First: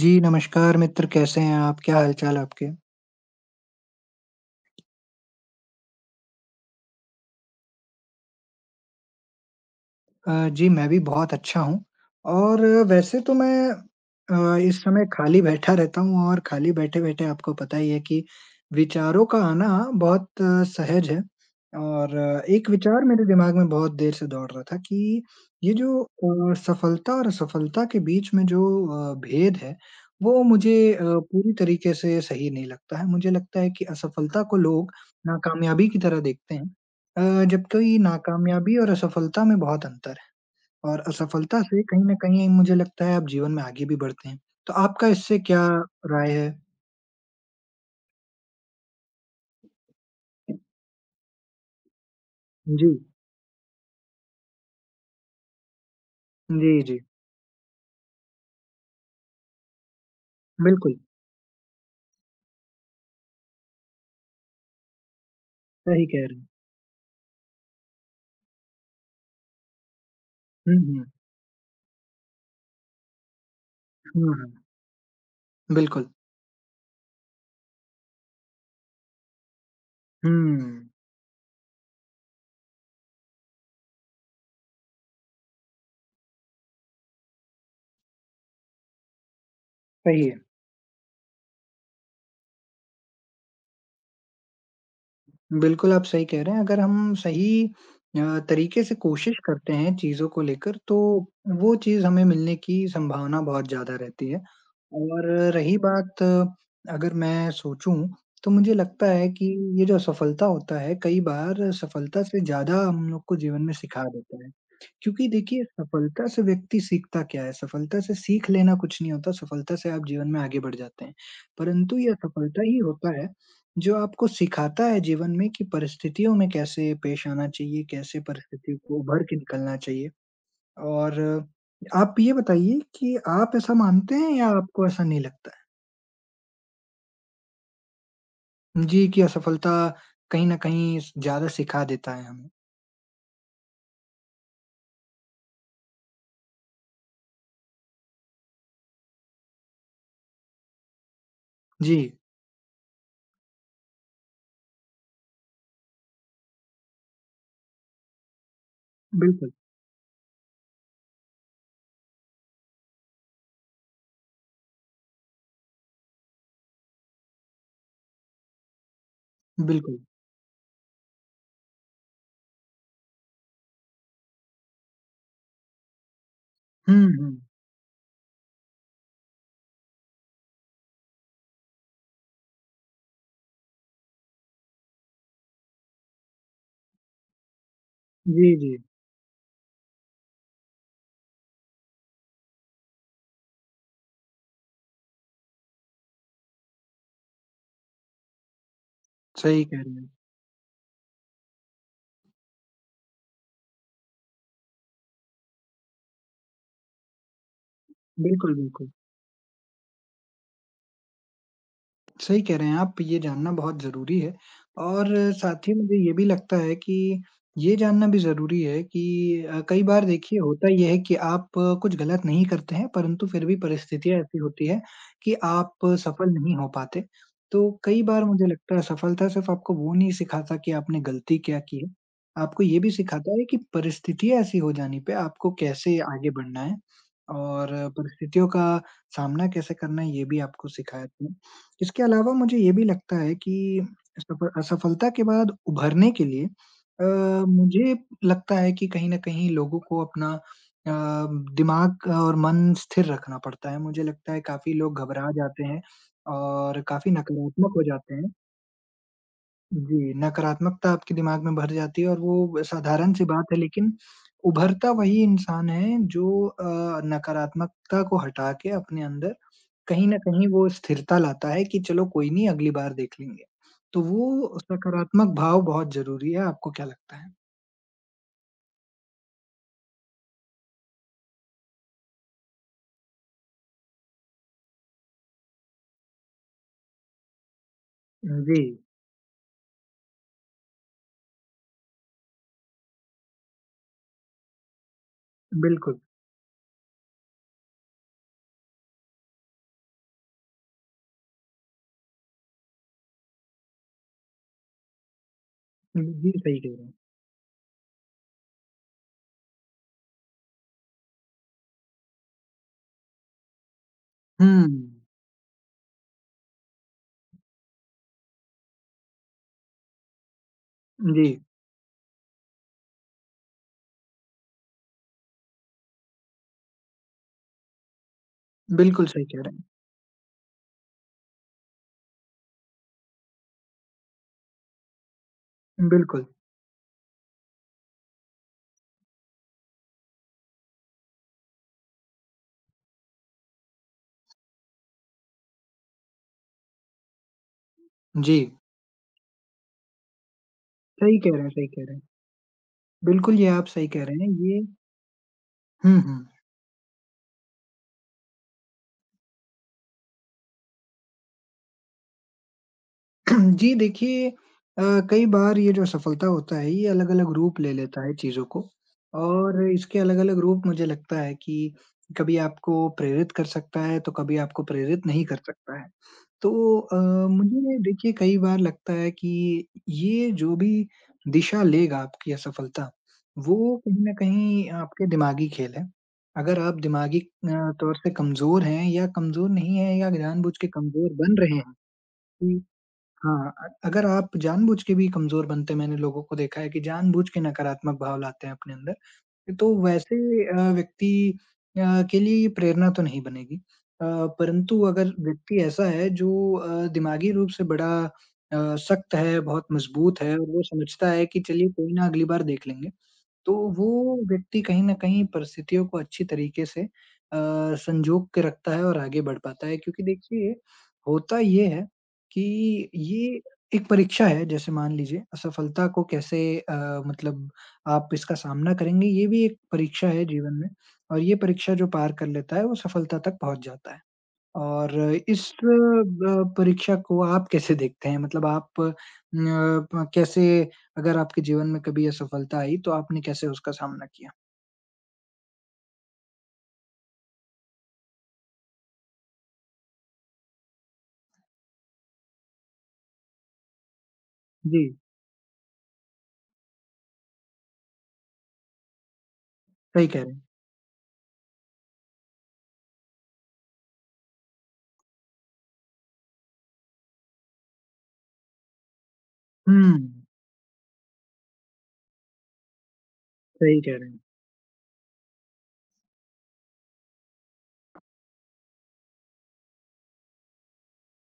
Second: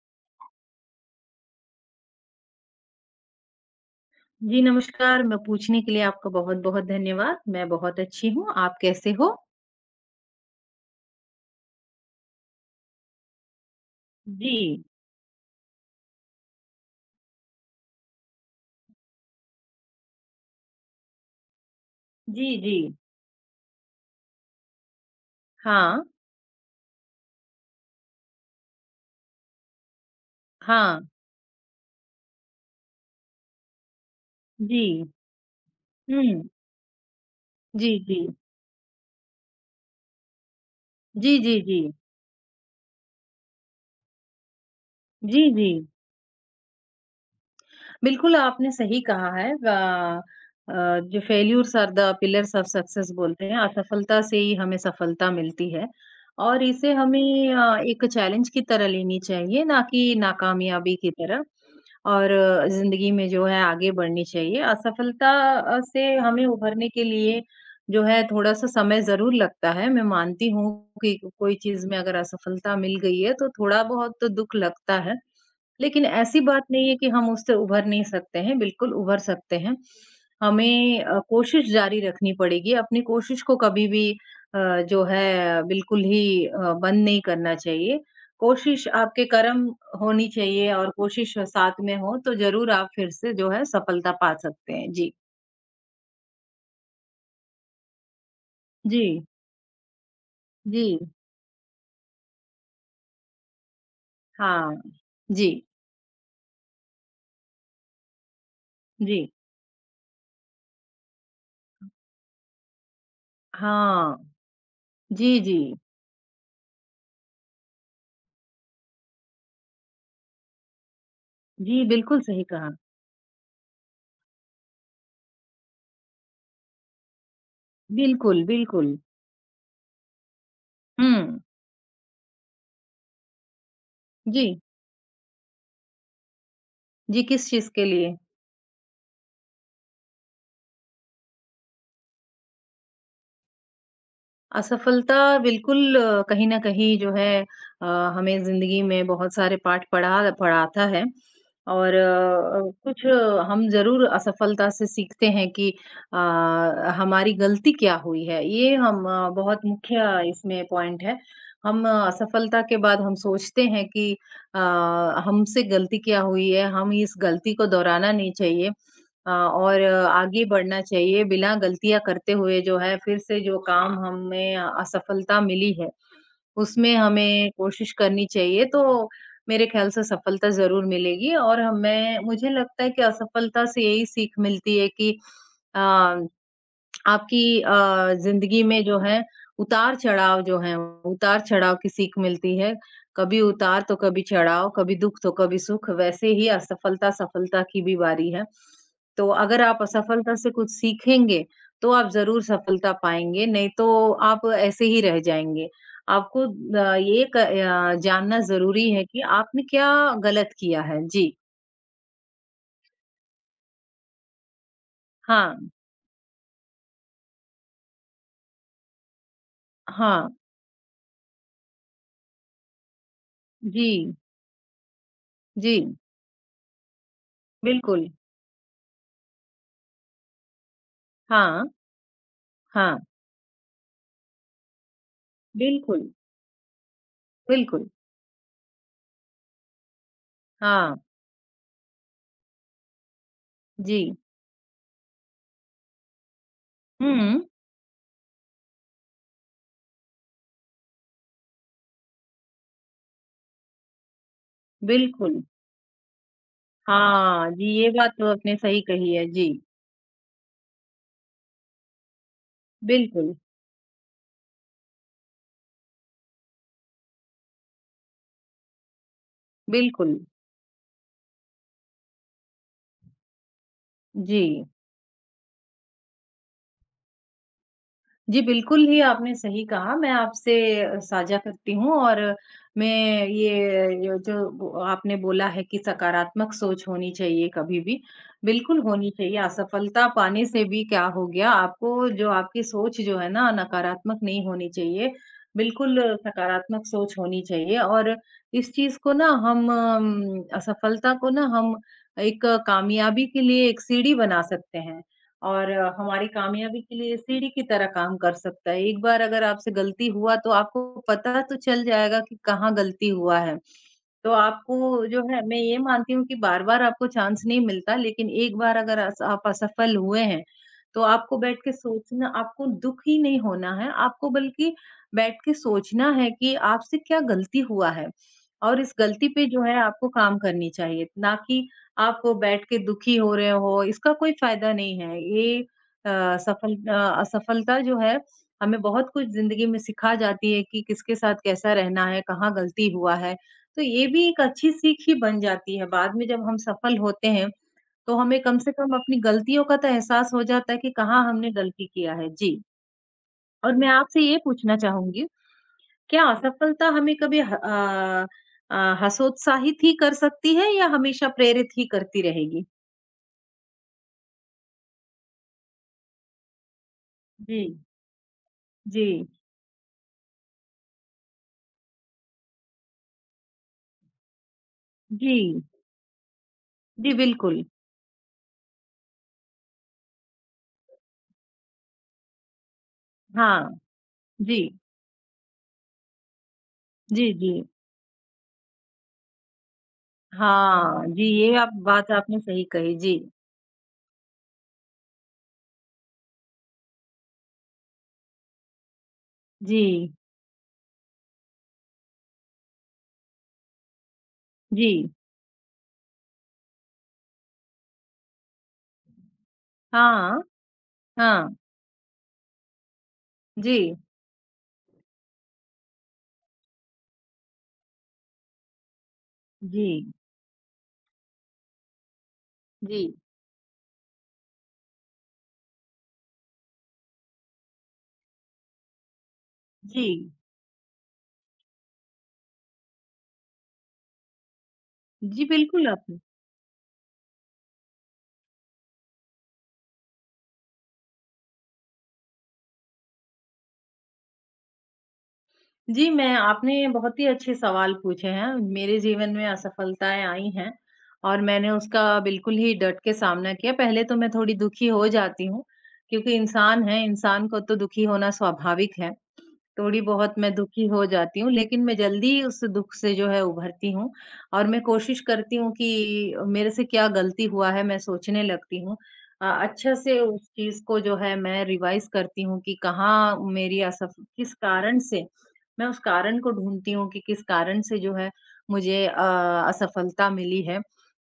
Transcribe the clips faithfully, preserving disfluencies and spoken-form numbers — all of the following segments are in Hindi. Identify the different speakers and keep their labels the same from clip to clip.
Speaker 1: जी, नमस्कार मित्र, कैसे हैं आप? क्या हालचाल आपके?
Speaker 2: जी, नमस्कार। मैं पूछने के लिए आपका बहुत-बहुत धन्यवाद। मैं बहुत अच्छी हूँ, आप कैसे हो?
Speaker 1: अ, जी, मैं भी बहुत अच्छा हूँ और वैसे तो मैं अ,
Speaker 2: जी।
Speaker 1: इस समय खाली बैठा रहता हूँ और खाली बैठे-बैठे आपको पता ही है कि विचारों का आना बहुत अ, सहज है और अ,
Speaker 2: जी,
Speaker 1: एक
Speaker 2: जी।
Speaker 1: विचार मेरे दिमाग में बहुत देर से दौड़ रहा था कि ये जो
Speaker 2: हाँ,
Speaker 1: अ, सफलता और असफलता के बीच में जो अ, भेद है, वो मुझे अ,
Speaker 2: हाँ।
Speaker 1: पूरी तरीके से सही नहीं लगता है। मुझे लगता है कि असफलता को
Speaker 2: जी।
Speaker 1: लोग नाकामयाबी की तरह
Speaker 2: हुँ।
Speaker 1: देखते हैं। अ,
Speaker 2: जी,
Speaker 1: जबकि
Speaker 2: जी।
Speaker 1: नाकामयाबी और असफलता में बहुत अंतर है। और
Speaker 2: जी, जी,
Speaker 1: असफलता
Speaker 2: जी।
Speaker 1: से कहीं न कहीं मुझे लगता है आप जीवन में आगे भी बढ़ते हैं। तो आपका इससे
Speaker 2: जी,
Speaker 1: क्या
Speaker 2: जी।
Speaker 1: राय है?
Speaker 2: बिल्कुल, आपने सही कहा है। अ अ, जो failures are the pillars of
Speaker 1: जी।
Speaker 2: सक्सेस बोलते हैं, असफलता से ही हमें सफलता मिलती है और
Speaker 1: जी,
Speaker 2: इसे
Speaker 1: जी।
Speaker 2: हमें अ, एक चैलेंज की तरह लेनी चाहिए, ना कि नाकामयाबी
Speaker 1: बिल्कुल,
Speaker 2: की तरह। और ज़िंदगी में जो है आगे बढ़नी चाहिए। असफलता अ, से
Speaker 1: सही कह रहे
Speaker 2: हमें
Speaker 1: हैं।
Speaker 2: उभरने के लिए जो है थोड़ा-सा समय ज़रूर लगता है। मैं मानती हूँ
Speaker 1: हुँ, हुँ।
Speaker 2: कि कोई चीज़ में अगर असफलता मिल गई है तो थोड़ा बहुत
Speaker 1: हुँ,
Speaker 2: तो
Speaker 1: हुँ।
Speaker 2: दुःख लगता है। लेकिन
Speaker 1: बिल्कुल।
Speaker 2: ऐसी बात नहीं है कि हम उससे उभर नहीं सकते हैं, बिल्कुल उभर सकते हैं।
Speaker 1: हुँ,
Speaker 2: हमें अ, कोशिश जारी रखनी पड़ेगी, अपनी कोशिश को कभी भी अ, जो है बिल्कुल ही अ, बंद नहीं करना चाहिए। कोशिश आपके कर्म
Speaker 1: सही
Speaker 2: होनी
Speaker 1: है।
Speaker 2: चाहिए और कोशिश साथ में हो तो ज़रूर आप फिर से जो है सफलता पा सकते हैं। जी।
Speaker 1: बिल्कुल, आप सही कह रहे हैं। अगर हम सही अ, तरीके से
Speaker 2: जी,
Speaker 1: कोशिश करते हैं चीज़ों को लेकर
Speaker 2: जी।
Speaker 1: तो वो चीज़ हमें मिलने की संभावना बहुत ज़्यादा रहती है।
Speaker 2: हाँ।
Speaker 1: और
Speaker 2: जी,
Speaker 1: रही बात अगर मैं सोचूँ तो मुझे लगता
Speaker 2: जी।
Speaker 1: है कि ये जो असफलता होता है कई बार सफलता से ज़्यादा हम लोग को जीवन में सिखा
Speaker 2: हाँ।
Speaker 1: देता है। क्योंकि
Speaker 2: जी,
Speaker 1: देखिए
Speaker 2: जी।
Speaker 1: सफलता से व्यक्ति सीखता क्या है? सफलता से सीख लेना कुछ नहीं होता, सफलता से आप जीवन में आगे बढ़ जाते हैं।
Speaker 2: जी,
Speaker 1: परंतु ये
Speaker 2: बिल्कुल सही
Speaker 1: असफलता
Speaker 2: कहा।
Speaker 1: ही होता है जो आपको सिखाता है जीवन में कि परिस्थितियों में कैसे पेश आना चाहिए, कैसे
Speaker 2: बिल्कुल,
Speaker 1: परिस्थितियों
Speaker 2: बिल्कुल।
Speaker 1: को उभर के निकलना चाहिए? और
Speaker 2: हुँ।
Speaker 1: आप ये बताइए कि आप ऐसा मानते हैं या
Speaker 2: जी।
Speaker 1: आपको ऐसा नहीं लगता है?
Speaker 2: जी, किस चीज़ के लिए?
Speaker 1: जी, कि असफलता कहीं न कहीं स ज़्यादा सिखा देता है हमें।
Speaker 2: असफलता बिल्कुल अ, कहीं न कहीं जो है अ, हमें ज़िंदगी में बहुत सारे पाठ पढ़ा पढ़ाता है और
Speaker 1: जी,
Speaker 2: अ, कुछ अ, हम ज़रूर असफलता से सीखते हैं कि अ, हमारी गलती क्या हुई है। ये हम अ,
Speaker 1: बिल्कुल,
Speaker 2: बहुत मुख्य इसमें पॉइंट है। हम अ, असफलता के बाद हम सोचते हैं कि अ, हमसे गलती क्या हुई है, हम इस गलती को दोहराना नहीं चाहिए। अ, और
Speaker 1: बिल्कुल।
Speaker 2: आगे बढ़ना चाहिए बिना गलतियाँ करते हुए जो है फिर से जो काम हमें असफलता मिली है, उसमें
Speaker 1: हुँ, हुँ।
Speaker 2: हमें कोशिश करनी चाहिए तो मेरे ख़्याल से सफलता ज़रूर मिलेगी और हमें मुझे लगता है कि असफलता से यही सीख मिलती है कि अ आपकी अ,
Speaker 1: जी,
Speaker 2: ज़िंदगी
Speaker 1: जी।
Speaker 2: में जो है उतार-चढ़ाव जो हैं, उतार-चढ़ाव की सीख मिलती है। कभी उतार तो कभी चढ़ाव, कभी दुःख तो कभी सुख, वैसे ही असफलता-सफलता की भी बारी है। तो अगर
Speaker 1: सही
Speaker 2: आप
Speaker 1: कह रहे हैं।
Speaker 2: असफलता से कुछ सीखेंगे, तो आप ज़रूर सफलता पाएँगे, नहीं तो आप ऐसे ही रह जाएँगे। आपको अ, ये क अ, जानना
Speaker 1: बिल्कुल,
Speaker 2: ज़रूरी
Speaker 1: बिल्कुल।
Speaker 2: है कि आपने क्या गलत किया है। जी,
Speaker 1: सही कह रहे हैं आप, ये जानना बहुत ज़रूरी है और
Speaker 2: हाँ,
Speaker 1: साथ ही मुझे ये भी लगता है कि ये जानना भी ज़रूरी है कि अ, कई बार
Speaker 2: हाँ,
Speaker 1: देखिए होता ये है कि आप अ, कुछ गलत नहीं करते हैं, परंतु फिर भी
Speaker 2: जी,
Speaker 1: परिस्थितियाँ ऐसी होती हैं कि आप
Speaker 2: जी,
Speaker 1: अ, सफल नहीं हो पाते। तो कई
Speaker 2: बिल्कुल।
Speaker 1: बार मुझे लगता है सफलता सिर्फ़ आपको वो नहीं सिखाता कि आपने गलती क्या
Speaker 2: हाँ,
Speaker 1: की है, आपको ये भी
Speaker 2: हाँ,
Speaker 1: सिखाता है कि परिस्थितियाँ ऐसी हो जाने पे आपको कैसे
Speaker 2: बिल्कुल।
Speaker 1: आगे बढ़ना है और
Speaker 2: बिल्कुल,
Speaker 1: अ, परिस्थितियों का सामना कैसे करना है, ये भी आपको
Speaker 2: हाँ,
Speaker 1: सिखाया। इसके अलावा मुझे ये भी लगता है कि
Speaker 2: जी।
Speaker 1: सफल असफलता के बाद उभरने के लिए अ,
Speaker 2: हुँ,
Speaker 1: मुझे लगता है कि कहीं न कहीं लोगों को अपना अ, दिमाग और मन स्थिर रखना पड़ता है। मुझे लगता है काफ़ी लोग घबरा
Speaker 2: बिल्कुल।
Speaker 1: जाते हैं और काफ़ी
Speaker 2: हाँ, जी,
Speaker 1: नकारात्मक हो
Speaker 2: ये बात
Speaker 1: जाते
Speaker 2: तो
Speaker 1: हैं।
Speaker 2: आपने सही कही है। जी,
Speaker 1: जी, नकारात्मकता आपके दिमाग में भर जाती है और वो साधारण सी
Speaker 2: बिल्कुल,
Speaker 1: बात है लेकिन उभरता वही इंसान है जो अ, नकारात्मकता को हटा के अपने अंदर कहीं न
Speaker 2: बिल्कुल।
Speaker 1: कहीं वो स्थिरता लाता है कि चलो कोई नहीं अगली बार देख लेंगे। तो
Speaker 2: जी।
Speaker 1: वो सकारात्मक भाव बहुत ज़रूरी है, आपको क्या लगता है?
Speaker 2: जी, बिल्कुल ही आपने सही कहा। मैं आपसे अ, साझा करती हूँ और मैं ये ये जो बो आपने बोला है कि सकारात्मक सोच होनी चाहिए कभी भी,
Speaker 1: जी,
Speaker 2: बिल्कुल होनी चाहिए। असफलता पाने से भी क्या हो गया, आपको जो आपकी सोच जो है ना नकारात्मक नहीं होनी चाहिए।
Speaker 1: बिल्कुल।
Speaker 2: बिल्कुल अ, सकारात्मक सोच होनी चाहिए और इस चीज़ को ना हम अम, असफलता को ना हम एक अ, कामयाबी के लिए एक सीढ़ी बना सकते हैं। और अ, हमारी
Speaker 1: जी, सही कह
Speaker 2: कामयाबी
Speaker 1: रहे हैं।
Speaker 2: के लिए सीढ़ी की तरह काम कर सकता है। एक बार अगर आपसे गलती हुआ तो आपको पता तो चल जाएगा कि कहाँ गलती हुआ है। तो
Speaker 1: हुँ,
Speaker 2: आपको जो है मैं ये मानती हूँ कि बार-बार आपको चांस नहीं मिलता लेकिन एक बार अगर अस आप असफल हुए हैं, तो
Speaker 1: जी,
Speaker 2: आपको बैठ के सोचना आपको दुःख ही नहीं होना है, आपको बल्कि बैठ के सोचना है कि आपसे क्या गलती हुआ है और इस
Speaker 1: बिल्कुल सही
Speaker 2: गलती
Speaker 1: कह
Speaker 2: पे
Speaker 1: रहे
Speaker 2: जो है आपको काम करनी चाहिए, ना कि आप बैठ के दुखी हो रहे हो, इसका कोई फ़ायदा नहीं है। ये
Speaker 1: हैं।
Speaker 2: अ,
Speaker 1: बिल्कुल,
Speaker 2: सफल अ, असफलता जो है, हमें बहुत कुछ ज़िंदगी में सिखा जाती है कि किसके साथ कैसा रहना है, कहाँ गलती हुआ है। तो ये भी एक अच्छी सीख ही बन जाती है। बाद में जब हम सफल होते हैं, तो
Speaker 1: जी,
Speaker 2: हमें कम से कम अपनी गलतियों का तो एहसास हो जाता है कि
Speaker 1: सही
Speaker 2: कहाँ
Speaker 1: कह रहे हैं
Speaker 2: हमने
Speaker 1: सही कह
Speaker 2: गलती
Speaker 1: रहे हैं।
Speaker 2: किया है। जी,
Speaker 1: बिल्कुल, ये आप
Speaker 2: और मैं
Speaker 1: सही कह रहे
Speaker 2: आपसे
Speaker 1: हैं,
Speaker 2: ये
Speaker 1: ये
Speaker 2: पूछना चाहूँगी,
Speaker 1: हुँ,
Speaker 2: क्या
Speaker 1: हुँ।
Speaker 2: असफलता हमें कभी ह अ अ, हतोत्साहित ही कर सकती है या हमेशा प्रेरित ही करती रहेगी?
Speaker 1: जी देखिए अ, कई बार ये जो सफलता होता है ये अलग-अलग
Speaker 2: जी।
Speaker 1: रूप ले लेता है चीज़ों को
Speaker 2: जी,
Speaker 1: और इसके अलग-अलग रूप मुझे लगता है कि कभी आपको प्रेरित कर सकता है, तो कभी आपको प्रेरित नहीं
Speaker 2: जी।
Speaker 1: कर सकता है। तो अ,
Speaker 2: जी, बिल्कुल।
Speaker 1: मुझे देखिए कई बार लगता है कि ये जो भी दिशा लेगा आपकी असफलता,
Speaker 2: हाँ,
Speaker 1: वो कहीं न
Speaker 2: जी,
Speaker 1: कहीं आपके दिमागी खेल है। अगर आप दिमागी
Speaker 2: जी, जी।
Speaker 1: अ, तौर से कमज़ोर हैं या कमज़ोर नहीं हैं या जानबूझ के
Speaker 2: हाँ,
Speaker 1: कमज़ोर
Speaker 2: जी,
Speaker 1: बन
Speaker 2: ये
Speaker 1: रहे
Speaker 2: आप
Speaker 1: हैं
Speaker 2: बात आपने
Speaker 1: कि
Speaker 2: सही कही। जी,
Speaker 1: हाँ, अ अगर आप जानबूझ के भी कमज़ोर बनते हैं, मैंने लोगों को देखा है कि जानबूझ के नकारात्मक भाव लाते हैं अपने अंदर, तो
Speaker 2: जी,
Speaker 1: वैसे अ, व्यक्ति अ, के लिए ये प्रेरणा तो नहीं बनेगी। अ, परंतु
Speaker 2: जी।
Speaker 1: अगर व्यक्ति ऐसा है जो अ, दिमागी रूप से बड़ा अ, सख्त है, बहुत मज़बूत है
Speaker 2: हाँ,
Speaker 1: और वो समझता है कि
Speaker 2: हाँ।
Speaker 1: चलिए कोई ना अगली बार देख लेंगे। तो
Speaker 2: जी,
Speaker 1: वो व्यक्ति कहीं न कहीं परिस्थितियों को अच्छी तरीके से अ, संजो के रखता है और आगे बढ़ पाता है क्योंकि
Speaker 2: जी,
Speaker 1: देखिए, होता ये है कि
Speaker 2: जी,
Speaker 1: ये एक परीक्षा है, जैसे मान लीजिए असफलता को कैसे अ, मतलब आप इसका सामना करेंगे, ये भी एक
Speaker 2: जी।
Speaker 1: परीक्षा है जीवन में और ये परीक्षा जो पार कर लेता है, वो सफलता तक पहुँच जाता है। और
Speaker 2: जी,
Speaker 1: इस
Speaker 2: बिल्कुल आपने।
Speaker 1: ब परीक्षा को आप कैसे देखते हैं? मतलब आप अ, प कैसे अगर आपके जीवन में कभी असफलता आई तो आपने कैसे उसका सामना किया?
Speaker 2: जी, मैं आपने बहुत ही अच्छे सवाल पूछे हैं। मेरे जीवन में असफलताएँ आई हैं और मैंने उसका बिल्कुल ही डट के सामना किया। पहले तो मैं थोड़ी
Speaker 1: जी,
Speaker 2: दुखी हो जाती हूँ, क्योंकि इंसान हैं, इंसान को तो दुखी होना स्वाभाविक है। थोड़ी
Speaker 1: सही कह रहे
Speaker 2: बहुत
Speaker 1: हैं।
Speaker 2: मैं दुखी हो जाती हूँ, लेकिन मैं जल्दी उस दुःख से जो है उभरती हूँ और मैं कोशिश करती हूँ कि मेरे से क्या गलती हुआ है, मैं सोचने लगती हूँ। अ,
Speaker 1: हुँ,
Speaker 2: अच्छे से उस चीज़ को जो है मैं रिवाइज़ करती हूँ कि कहाँ मेरी
Speaker 1: सही कह रहे
Speaker 2: असफ
Speaker 1: हैं।
Speaker 2: किस कारण से मैं उस कारण को ढूँढती हूँ कि किस कारण से जो है मुझे अ, असफलता मिली है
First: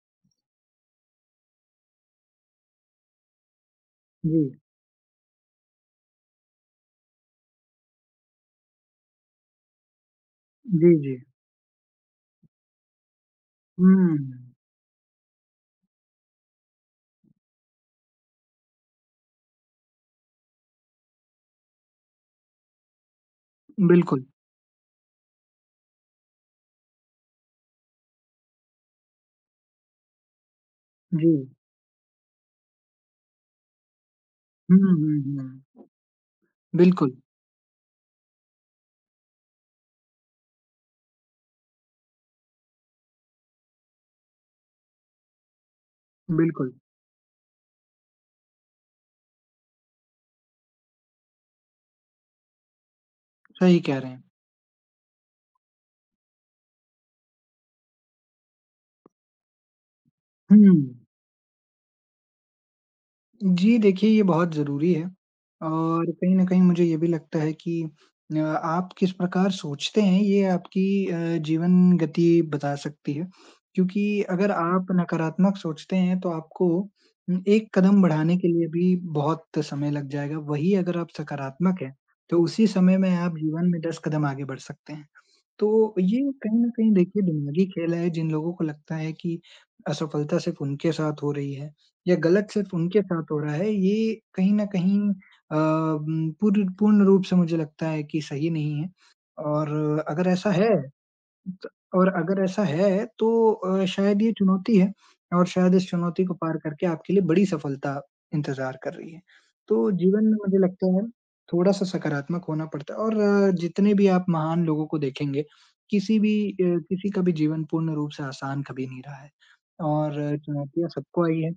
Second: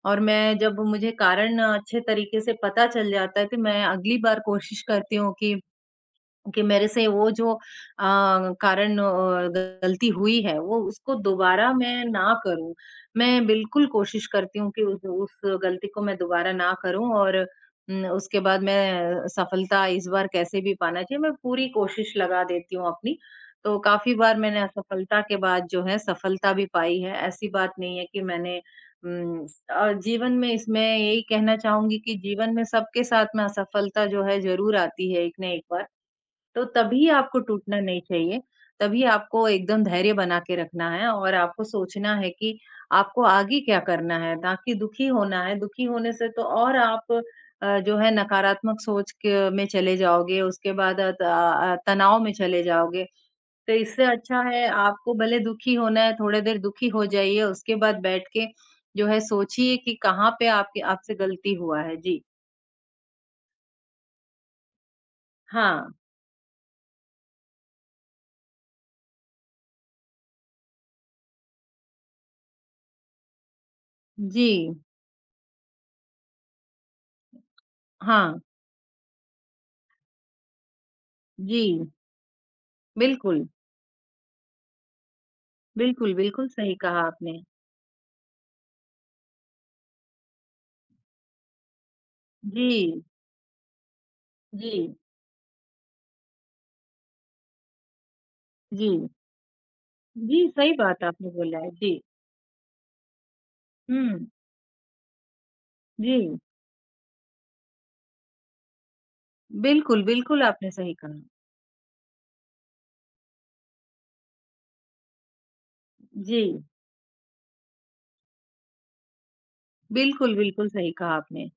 Speaker 2: और मैं जब मुझे कारण अच्छे तरीके से पता चल जाता है, तो मैं अगली बार
Speaker 1: जी,
Speaker 2: कोशिश करती हूँ कि कि मेरे से वो जो अ, कारण अ, गलती हुई है, वो
Speaker 1: जी,
Speaker 2: उसको
Speaker 1: जी।
Speaker 2: दोबारा मैं ना करूँ। मैं बिल्कुल
Speaker 1: हुँ,
Speaker 2: कोशिश करती हूँ कि उस उस गलती को मैं दोबारा ना करूँ और उम, उसके बाद मैं सफलता इस बार कैसे भी पाना चाहिए, मैं पूरी कोशिश लगा देती हूँ अपनी। तो काफ़ी
Speaker 1: बिल्कुल।
Speaker 2: बार मैंने असफलता के बाद जो है सफलता भी पाई है, ऐसी बात नहीं है कि मैंने उम, अ, जीवन में इसमें यही
Speaker 1: जी।
Speaker 2: कहना चाहूँगी कि जीवन में सबके साथ में असफलता जो है ज़रूर
Speaker 1: हुँ,
Speaker 2: आती है
Speaker 1: हुँ,
Speaker 2: एक ना एक
Speaker 1: हुँ।
Speaker 2: बार। तो तभी
Speaker 1: बिल्कुल,
Speaker 2: आपको टूटना नहीं चाहिए। तभी आपको एकदम धैर्य बना के रखना है और आपको सोचना है कि आपको आगे क्या करना है, ना कि दुखी होना है। दुखी होने से तो
Speaker 1: बिल्कुल,
Speaker 2: और आप अ, जो है नकारात्मक सोच के में चले जाओगे, उसके बाद अ, त अ, तनाव में चले जाओगे। तो
Speaker 1: सही कह
Speaker 2: इससे
Speaker 1: रहे हैं।
Speaker 2: अच्छा है आपको भले दुखी होना है, थोड़ी देर दुखी हो जाइए, उसके बाद बैठ के जो है सोचिए कि कहाँ पे
Speaker 1: हुँ।
Speaker 2: आपके आपसे गलती हुआ है। जी।
Speaker 1: जी, देखिए ये बहुत ज़रूरी है
Speaker 2: हाँ।
Speaker 1: और कहीं न कहीं मुझे ये भी लगता है कि अ, आप किस प्रकार सोचते हैं ये आपकी अ, जीवन गति बता सकती है। क्योंकि
Speaker 2: जी।
Speaker 1: अगर आप नकारात्मक सोचते हैं तो आपको उम, एक कदम बढ़ाने
Speaker 2: हाँ।
Speaker 1: के लिए भी बहुत समय लग जाएगा, वहीं अगर आप सकारात्मक
Speaker 2: जी,
Speaker 1: हैं, तो उसी समय में आप
Speaker 2: बिल्कुल।
Speaker 1: जीवन में दस कदम आगे बढ़ सकते हैं। तो
Speaker 2: बिल्कुल,
Speaker 1: ये
Speaker 2: बिल्कुल
Speaker 1: कहीं न
Speaker 2: सही
Speaker 1: कहीं
Speaker 2: कहा
Speaker 1: देखिए
Speaker 2: आपने।
Speaker 1: दिमागी खेल है जिन लोगों को लगता है कि असफलता सिर्फ़ उनके साथ हो रही है या गलत सिर्फ़ उनके
Speaker 2: जी,
Speaker 1: साथ हो रहा है, ये कहीं न
Speaker 2: जी,
Speaker 1: कहीं अ, उम, पूर पूर्ण रूप से मुझे लगता है कि सही नहीं है
Speaker 2: जी,
Speaker 1: और अगर
Speaker 2: जी,
Speaker 1: ऐसा
Speaker 2: सही
Speaker 1: है
Speaker 2: बात आपने बोला है।
Speaker 1: त
Speaker 2: जी,
Speaker 1: और अगर ऐसा है तो अ, शायद
Speaker 2: हुँ,
Speaker 1: ये चुनौती है और शायद इस चुनौती को
Speaker 2: जी,
Speaker 1: पार करके आपके लिए बड़ी सफलता इंतज़ार कर रही है। तो
Speaker 2: बिल्कुल,
Speaker 1: जीवन में
Speaker 2: बिल्कुल
Speaker 1: मुझे
Speaker 2: आपने
Speaker 1: लगता
Speaker 2: सही
Speaker 1: है
Speaker 2: कहा।
Speaker 1: थोड़ा-सा सकारात्मक होना पड़ता है और अ, जितने भी आप महान लोगों को देखेंगे, किसी भी
Speaker 2: जी,
Speaker 1: अ, किसी का भी जीवन पूर्ण रूप से आसान कभी नहीं रहा है
Speaker 2: बिल्कुल,
Speaker 1: और
Speaker 2: बिल्कुल
Speaker 1: चुनौतियाँ
Speaker 2: सही कहा
Speaker 1: सबको आई
Speaker 2: आपने।
Speaker 1: है।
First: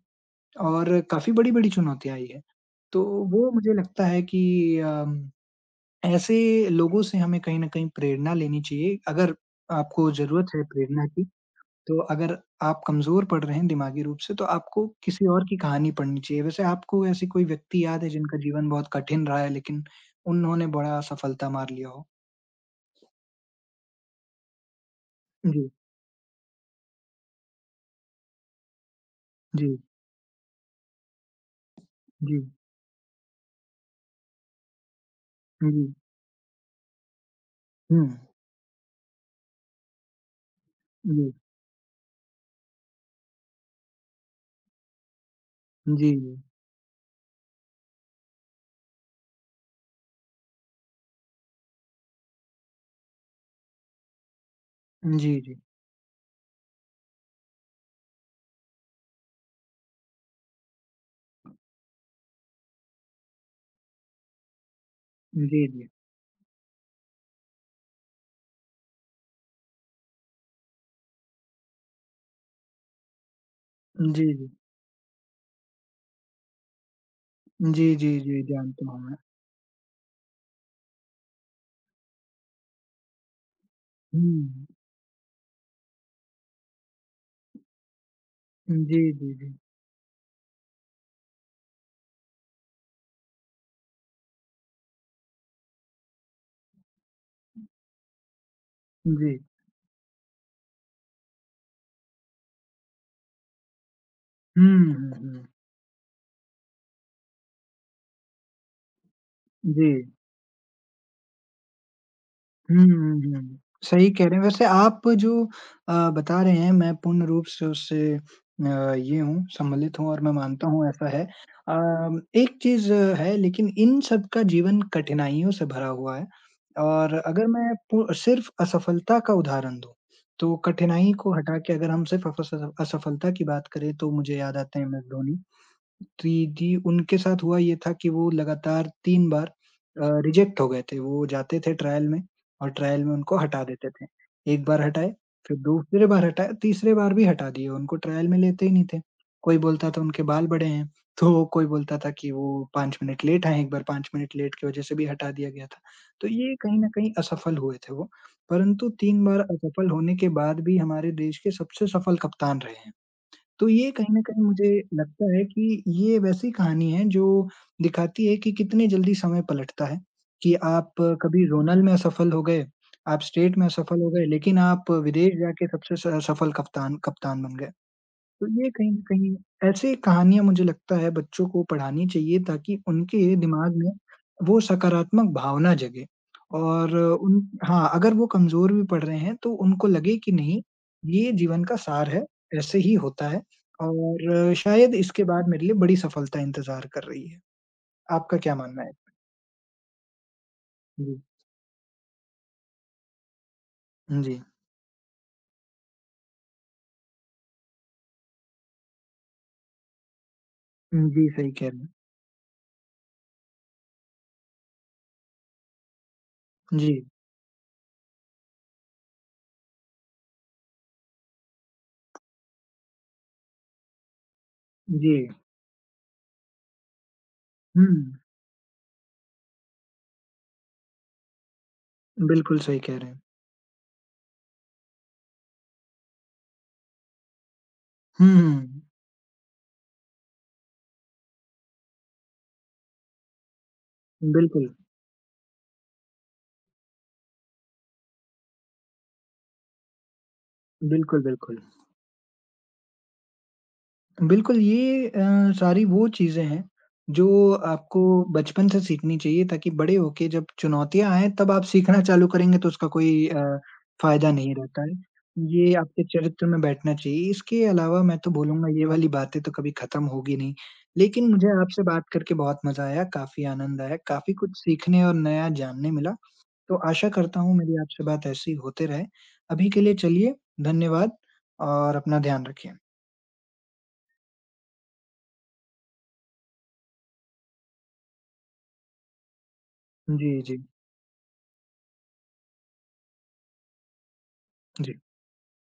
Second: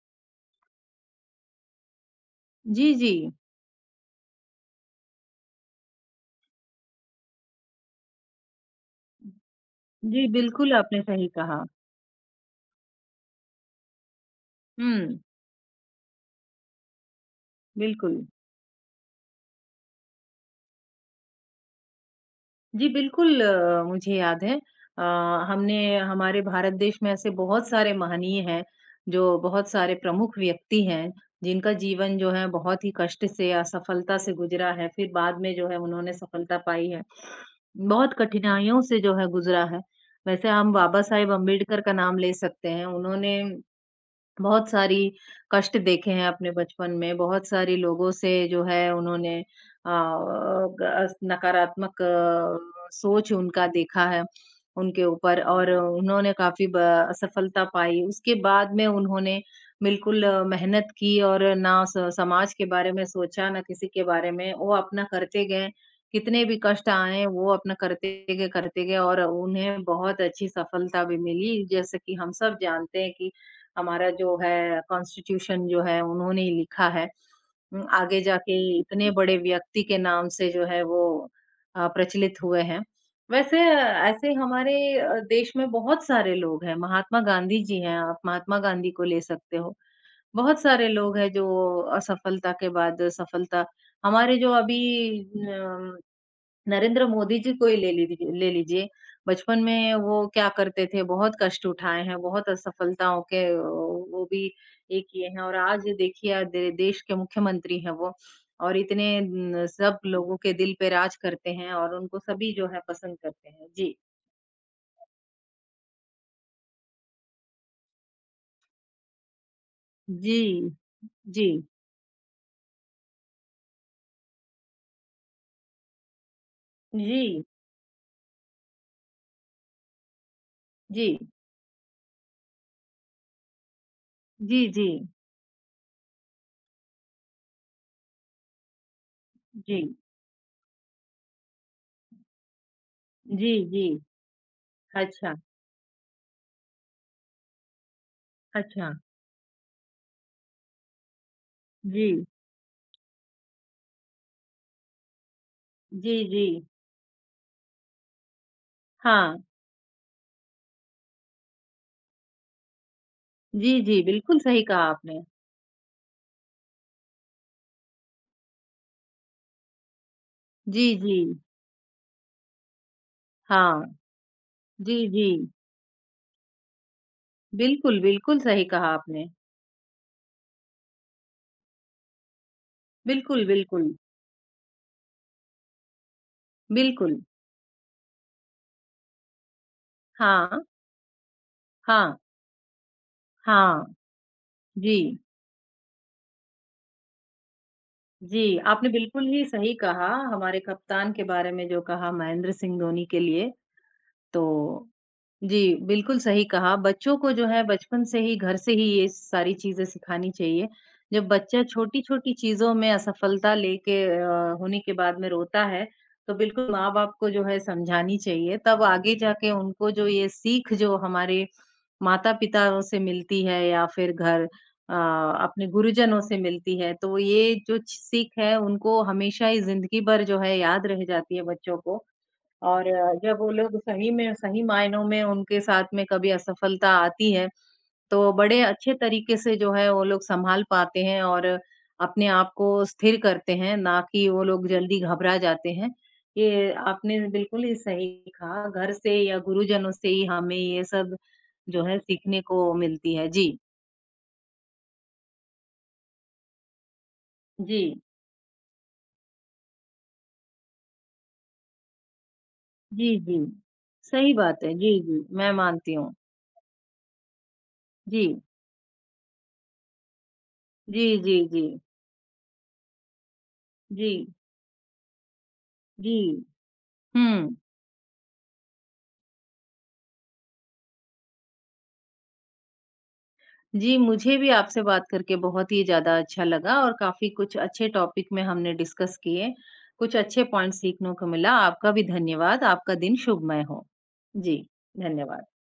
Speaker 1: और काफ़ी बड़ी-बड़ी चुनौतियाँ आई है।
Speaker 2: जी,
Speaker 1: तो
Speaker 2: जी,
Speaker 1: वो मुझे लगता है कि अम, ऐसे लोगों से हमें कहीं न कहीं प्रेरणा लेनी चाहिए। अगर आपको
Speaker 2: जी,
Speaker 1: ज़रूरत है
Speaker 2: बिल्कुल आपने
Speaker 1: प्रेरणा की,
Speaker 2: सही कहा।
Speaker 1: तो अगर आप कमज़ोर पड़ रहे हैं दिमागी रूप से, तो आपको
Speaker 2: हुँ,
Speaker 1: किसी और की कहानी पढ़नी चाहिए। वैसे आपको ऐसी कोई व्यक्ति याद है
Speaker 2: बिल्कुल।
Speaker 1: जिनका जीवन बहुत कठिन रहा है, लेकिन उन्होंने बड़ा सफलता मार लिया हो?
Speaker 2: जी, बिल्कुल अ, मुझे याद है। अ,
Speaker 1: जी,
Speaker 2: हमने हमारे भारत देश में ऐसे बहुत सारे महनीय हैं, जो बहुत
Speaker 1: जी,
Speaker 2: सारे प्रमुख व्यक्ति हैं, जिनका जीवन जो
Speaker 1: जी,
Speaker 2: है बहुत ही कष्ट से, असफलता से गुज़रा है, फिर बाद में जो है
Speaker 1: जी,
Speaker 2: उन्होंने सफलता पाई है।
Speaker 1: हुँ,
Speaker 2: बहुत कठिनाइयों से जो है गुज़रा है। वैसे हम बाबा साहेब
Speaker 1: जी,
Speaker 2: अम्बेडकर का नाम ले सकते हैं। उन्होंने बहुत सारी कष्ट देखे
Speaker 1: जी,
Speaker 2: हैं अपने बचपन में, बहुत सारे लोगों से जो है उन्होंने अ, ग नकारात्मक अ, सोच उनका देखा है, उनके
Speaker 1: जी,
Speaker 2: ऊपर
Speaker 1: जी, जी,
Speaker 2: और उन्होंने काफ़ी ब असफलता पाई। उसके बाद में उन्होंने बिल्कुल आ, मेहनत की और ना स समाज के बारे में सोचा, ना किसी के बारे में, वो अपना करते
Speaker 1: जी, जी,
Speaker 2: गए।
Speaker 1: जी,
Speaker 2: कितने भी कष्ट आए, वो अपना करते गए, करते गए और उन्हें बहुत अच्छी सफलता भी मिली। जैसे कि हम सब जानते हैं कि हमारा जो है कॉन्स्टिट्यूशन जो है उन्होंने ही लिखा है।
Speaker 1: जी,
Speaker 2: उम,
Speaker 1: जी,
Speaker 2: आगे
Speaker 1: जी, जी,
Speaker 2: जाके
Speaker 1: जानता हूँ
Speaker 2: इतने
Speaker 1: मैं।
Speaker 2: बड़े व्यक्ति के नाम से जो है वो अ, प्रचलित हुए हैं। वैसे ऐसे
Speaker 1: हुँ।
Speaker 2: हमारे अ, देश में बहुत सारे लोग हैं, महात्मा गांधी जी हैं, आप महात्मा गांधी
Speaker 1: जी,
Speaker 2: को ले
Speaker 1: जी, जी।
Speaker 2: सकते हो। बहुत सारे लोग हैं जो असफलता के बाद सफलता हमारे जो अभी अ, नरेंद्र मोदी जी को ही ले लीजिए ले लीजिए।
Speaker 1: जी।
Speaker 2: बचपन में वो क्या करते थे, बहुत कष्ट उठाए हैं, बहुत असफलताओं के अ, वो भी
Speaker 1: हुँ,
Speaker 2: ये
Speaker 1: हुँ,
Speaker 2: किए हैं
Speaker 1: हुँ।
Speaker 2: और आज देखिए अ, दे देश के मुख्यमंत्री हैं वो और इतने न
Speaker 1: जी।
Speaker 2: सब लोगों के दिल पे राज करते हैं और उनको सभी जो है
Speaker 1: हुँ,
Speaker 2: पसंद
Speaker 1: हुँ,
Speaker 2: करते
Speaker 1: हुँ।
Speaker 2: हैं। जी।
Speaker 1: सही कह रहे हैं। वैसे आप जो अ, बता रहे हैं मैं पूर्ण रूप से उससे अ, ये हूँ सम्मिलित हूँ और मैं
Speaker 2: जी,
Speaker 1: मानता हूँ ऐसा है।
Speaker 2: जी,
Speaker 1: अ, एक चीज़ है लेकिन इन सब का जीवन कठिनाइयों से भरा हुआ है और
Speaker 2: जी,
Speaker 1: अगर मैं पू सिर्फ़ असफलता का उदाहरण दूँ, तो
Speaker 2: जी,
Speaker 1: कठिनाई को हटा के अगर हम सिर्फ़ अफस असफलता की बात करें तो मुझे याद
Speaker 2: जी,
Speaker 1: आते
Speaker 2: जी,
Speaker 1: हैं एम एस धोनी। जी, जी, उनके साथ हुआ ये था कि वो लगातार तीन बार
Speaker 2: जी,
Speaker 1: अ, रिजेक्ट हो गए थे। वो जाते थे ट्रायल में और ट्रायल में उनको
Speaker 2: जी,
Speaker 1: हटा
Speaker 2: जी।
Speaker 1: देते थे। एक बार हटाए,
Speaker 2: अच्छा,
Speaker 1: फिर दूसरे बार हटाए, तीसरे बार भी हटा दिए, उनको ट्रायल में लेते ही नहीं
Speaker 2: अच्छा।
Speaker 1: थे। कोई बोलता था उनके बाल बड़े हैं, तो कोई बोलता था
Speaker 2: जी,
Speaker 1: कि वो पाँच मिनट लेट आए, एक बार पाँच मिनट लेट की वजह से भी हटा दिया गया था।
Speaker 2: जी,
Speaker 1: तो
Speaker 2: जी।
Speaker 1: ये कहीं न कहीं असफल हुए थे वो, परंतु तीन बार
Speaker 2: हाँ।
Speaker 1: असफल होने के बाद भी हमारे देश के सबसे सफल कप्तान रहे हैं। तो
Speaker 2: जी,
Speaker 1: ये
Speaker 2: जी,
Speaker 1: कहीं न
Speaker 2: बिल्कुल
Speaker 1: कहीं
Speaker 2: सही
Speaker 1: मुझे
Speaker 2: कहा आपने।
Speaker 1: लगता है कि ये वैसी कहानी है जो दिखाती है कि कितने जल्दी समय पलटता है, कि
Speaker 2: जी,
Speaker 1: आप
Speaker 2: जी।
Speaker 1: कभी ज़ोनल में असफल हो गए, आप स्टेट में
Speaker 2: हाँ,
Speaker 1: असफल हो गए, लेकिन आप
Speaker 2: जी,
Speaker 1: विदेश
Speaker 2: जी।
Speaker 1: जाके सबसे स सफल कप्तान कप्तान बन गए।
Speaker 2: बिल्कुल, बिल्कुल
Speaker 1: तो
Speaker 2: सही
Speaker 1: ये कहीं
Speaker 2: कहा
Speaker 1: न
Speaker 2: आपने।
Speaker 1: कहीं ऐसी कहानियाँ मुझे लगता है बच्चों को पढ़ानी चाहिए ताकि उनके
Speaker 2: बिल्कुल,
Speaker 1: दिमाग
Speaker 2: बिल्कुल,
Speaker 1: में वो सकारात्मक भावना जगे और
Speaker 2: बिल्कुल।
Speaker 1: उन हाँ, अगर वो कमज़ोर भी पढ़ रहे हैं तो उनको लगे कि
Speaker 2: हाँ,
Speaker 1: नहीं, ये जीवन का सार
Speaker 2: हाँ,
Speaker 1: है, ऐसे ही होता है
Speaker 2: हाँ।
Speaker 1: और शायद
Speaker 2: जी,
Speaker 1: इसके बाद मेरे लिए बड़ी सफलता इंतज़ार कर रही है। आपका क्या
Speaker 2: जी,
Speaker 1: मानना
Speaker 2: आपने
Speaker 1: है?
Speaker 2: बिल्कुल ही सही कहा हमारे कप्तान
Speaker 1: जी,
Speaker 2: के बारे में जो कहा महेंद्र सिंह धोनी के लिए,
Speaker 1: जी।
Speaker 2: तो जी, बिल्कुल सही कहा। बच्चों को जो है बचपन से ही घर से ही ये सारी चीज़ें सिखानी चाहिए। जब
Speaker 1: जी, सही
Speaker 2: बच्चा
Speaker 1: कह रहे हैं।
Speaker 2: छोटी-छोटी चीज़ों में असफलता लेके अ, होने के बाद में रोता है, तो बिल्कुल
Speaker 1: जी,
Speaker 2: माँ-बाप को जो है समझानी चाहिए। तब आगे जाके उनको जो ये सीख जो हमारे माता-पिताओं से मिलती है या फिर घर अ,
Speaker 1: जी।
Speaker 2: अपने गुरुजनों से मिलती है, तो ये जो
Speaker 1: हुँ,
Speaker 2: च सीख है उनको हमेशा ही ज़िंदगी भर जो है याद रह जाती है बच्चों को
Speaker 1: बिल्कुल सही
Speaker 2: और
Speaker 1: कह रहे
Speaker 2: अ,
Speaker 1: हैं।
Speaker 2: जब वो लोग सही में सही मायनों में उनके साथ में कभी असफलता आती है, तो
Speaker 1: हुँ,
Speaker 2: बड़े अच्छे तरीके से जो है वो लोग सँभाल पाते हैं और अपने आप को स्थिर करते हैं, ना कि वो लोग
Speaker 1: बिल्कुल,
Speaker 2: जल्दी घबरा जाते हैं। ये आपने बिल्कुल ही सही कहा, घर से या गुरुजनों से ही हमें ये सब
Speaker 1: बिल्कुल, बिल्कुल।
Speaker 2: जो है सीखने को मिलती है। जी,
Speaker 1: बिल्कुल, ये अ, सारी वो चीज़ें हैं जो
Speaker 2: जी,
Speaker 1: आपको बचपन से सीखनी चाहिए ताकि बड़े होके जब चुनौतियाँ आएँ तब आप सीखना चालू करेंगे तो उसका
Speaker 2: जी,
Speaker 1: कोई
Speaker 2: जी।
Speaker 1: अ, फ़ायदा
Speaker 2: सही
Speaker 1: नहीं
Speaker 2: बात है।
Speaker 1: रहता है।
Speaker 2: जी, जी, मैं
Speaker 1: ये
Speaker 2: मानती
Speaker 1: आपके
Speaker 2: हूँ।
Speaker 1: चरित्र में बैठना चाहिए। इसके अलावा मैं तो
Speaker 2: जी,
Speaker 1: बोलूँगा ये वाली बातें तो कभी ख़त्म होगी नहीं।
Speaker 2: जी,
Speaker 1: लेकिन
Speaker 2: जी,
Speaker 1: मुझे
Speaker 2: जी,
Speaker 1: आपसे बात करके बहुत मज़ा आया, काफ़ी आनंद आया,
Speaker 2: जी,
Speaker 1: काफ़ी कुछ सीखने और नया जानने मिला।
Speaker 2: जी।
Speaker 1: तो आशा करता
Speaker 2: हुँ।
Speaker 1: हूँ मेरी आपसे बात ऐसे ही होते रहे। अभी के लिए चलिए धन्यवाद और अपना ध्यान रखिए।
Speaker 2: जी, मुझे भी आपसे बात करके बहुत ही ज़्यादा अच्छा लगा और काफ़ी कुछ अच्छे टॉपिक में हमने डिस्कस किए। कुछ
Speaker 1: जी,
Speaker 2: अच्छे
Speaker 1: जी।
Speaker 2: पॉइंट्स सीखने को मिला। आपका भी धन्यवाद। आपका दिन शुभमय हो। जी,
Speaker 1: जी।
Speaker 2: धन्यवाद।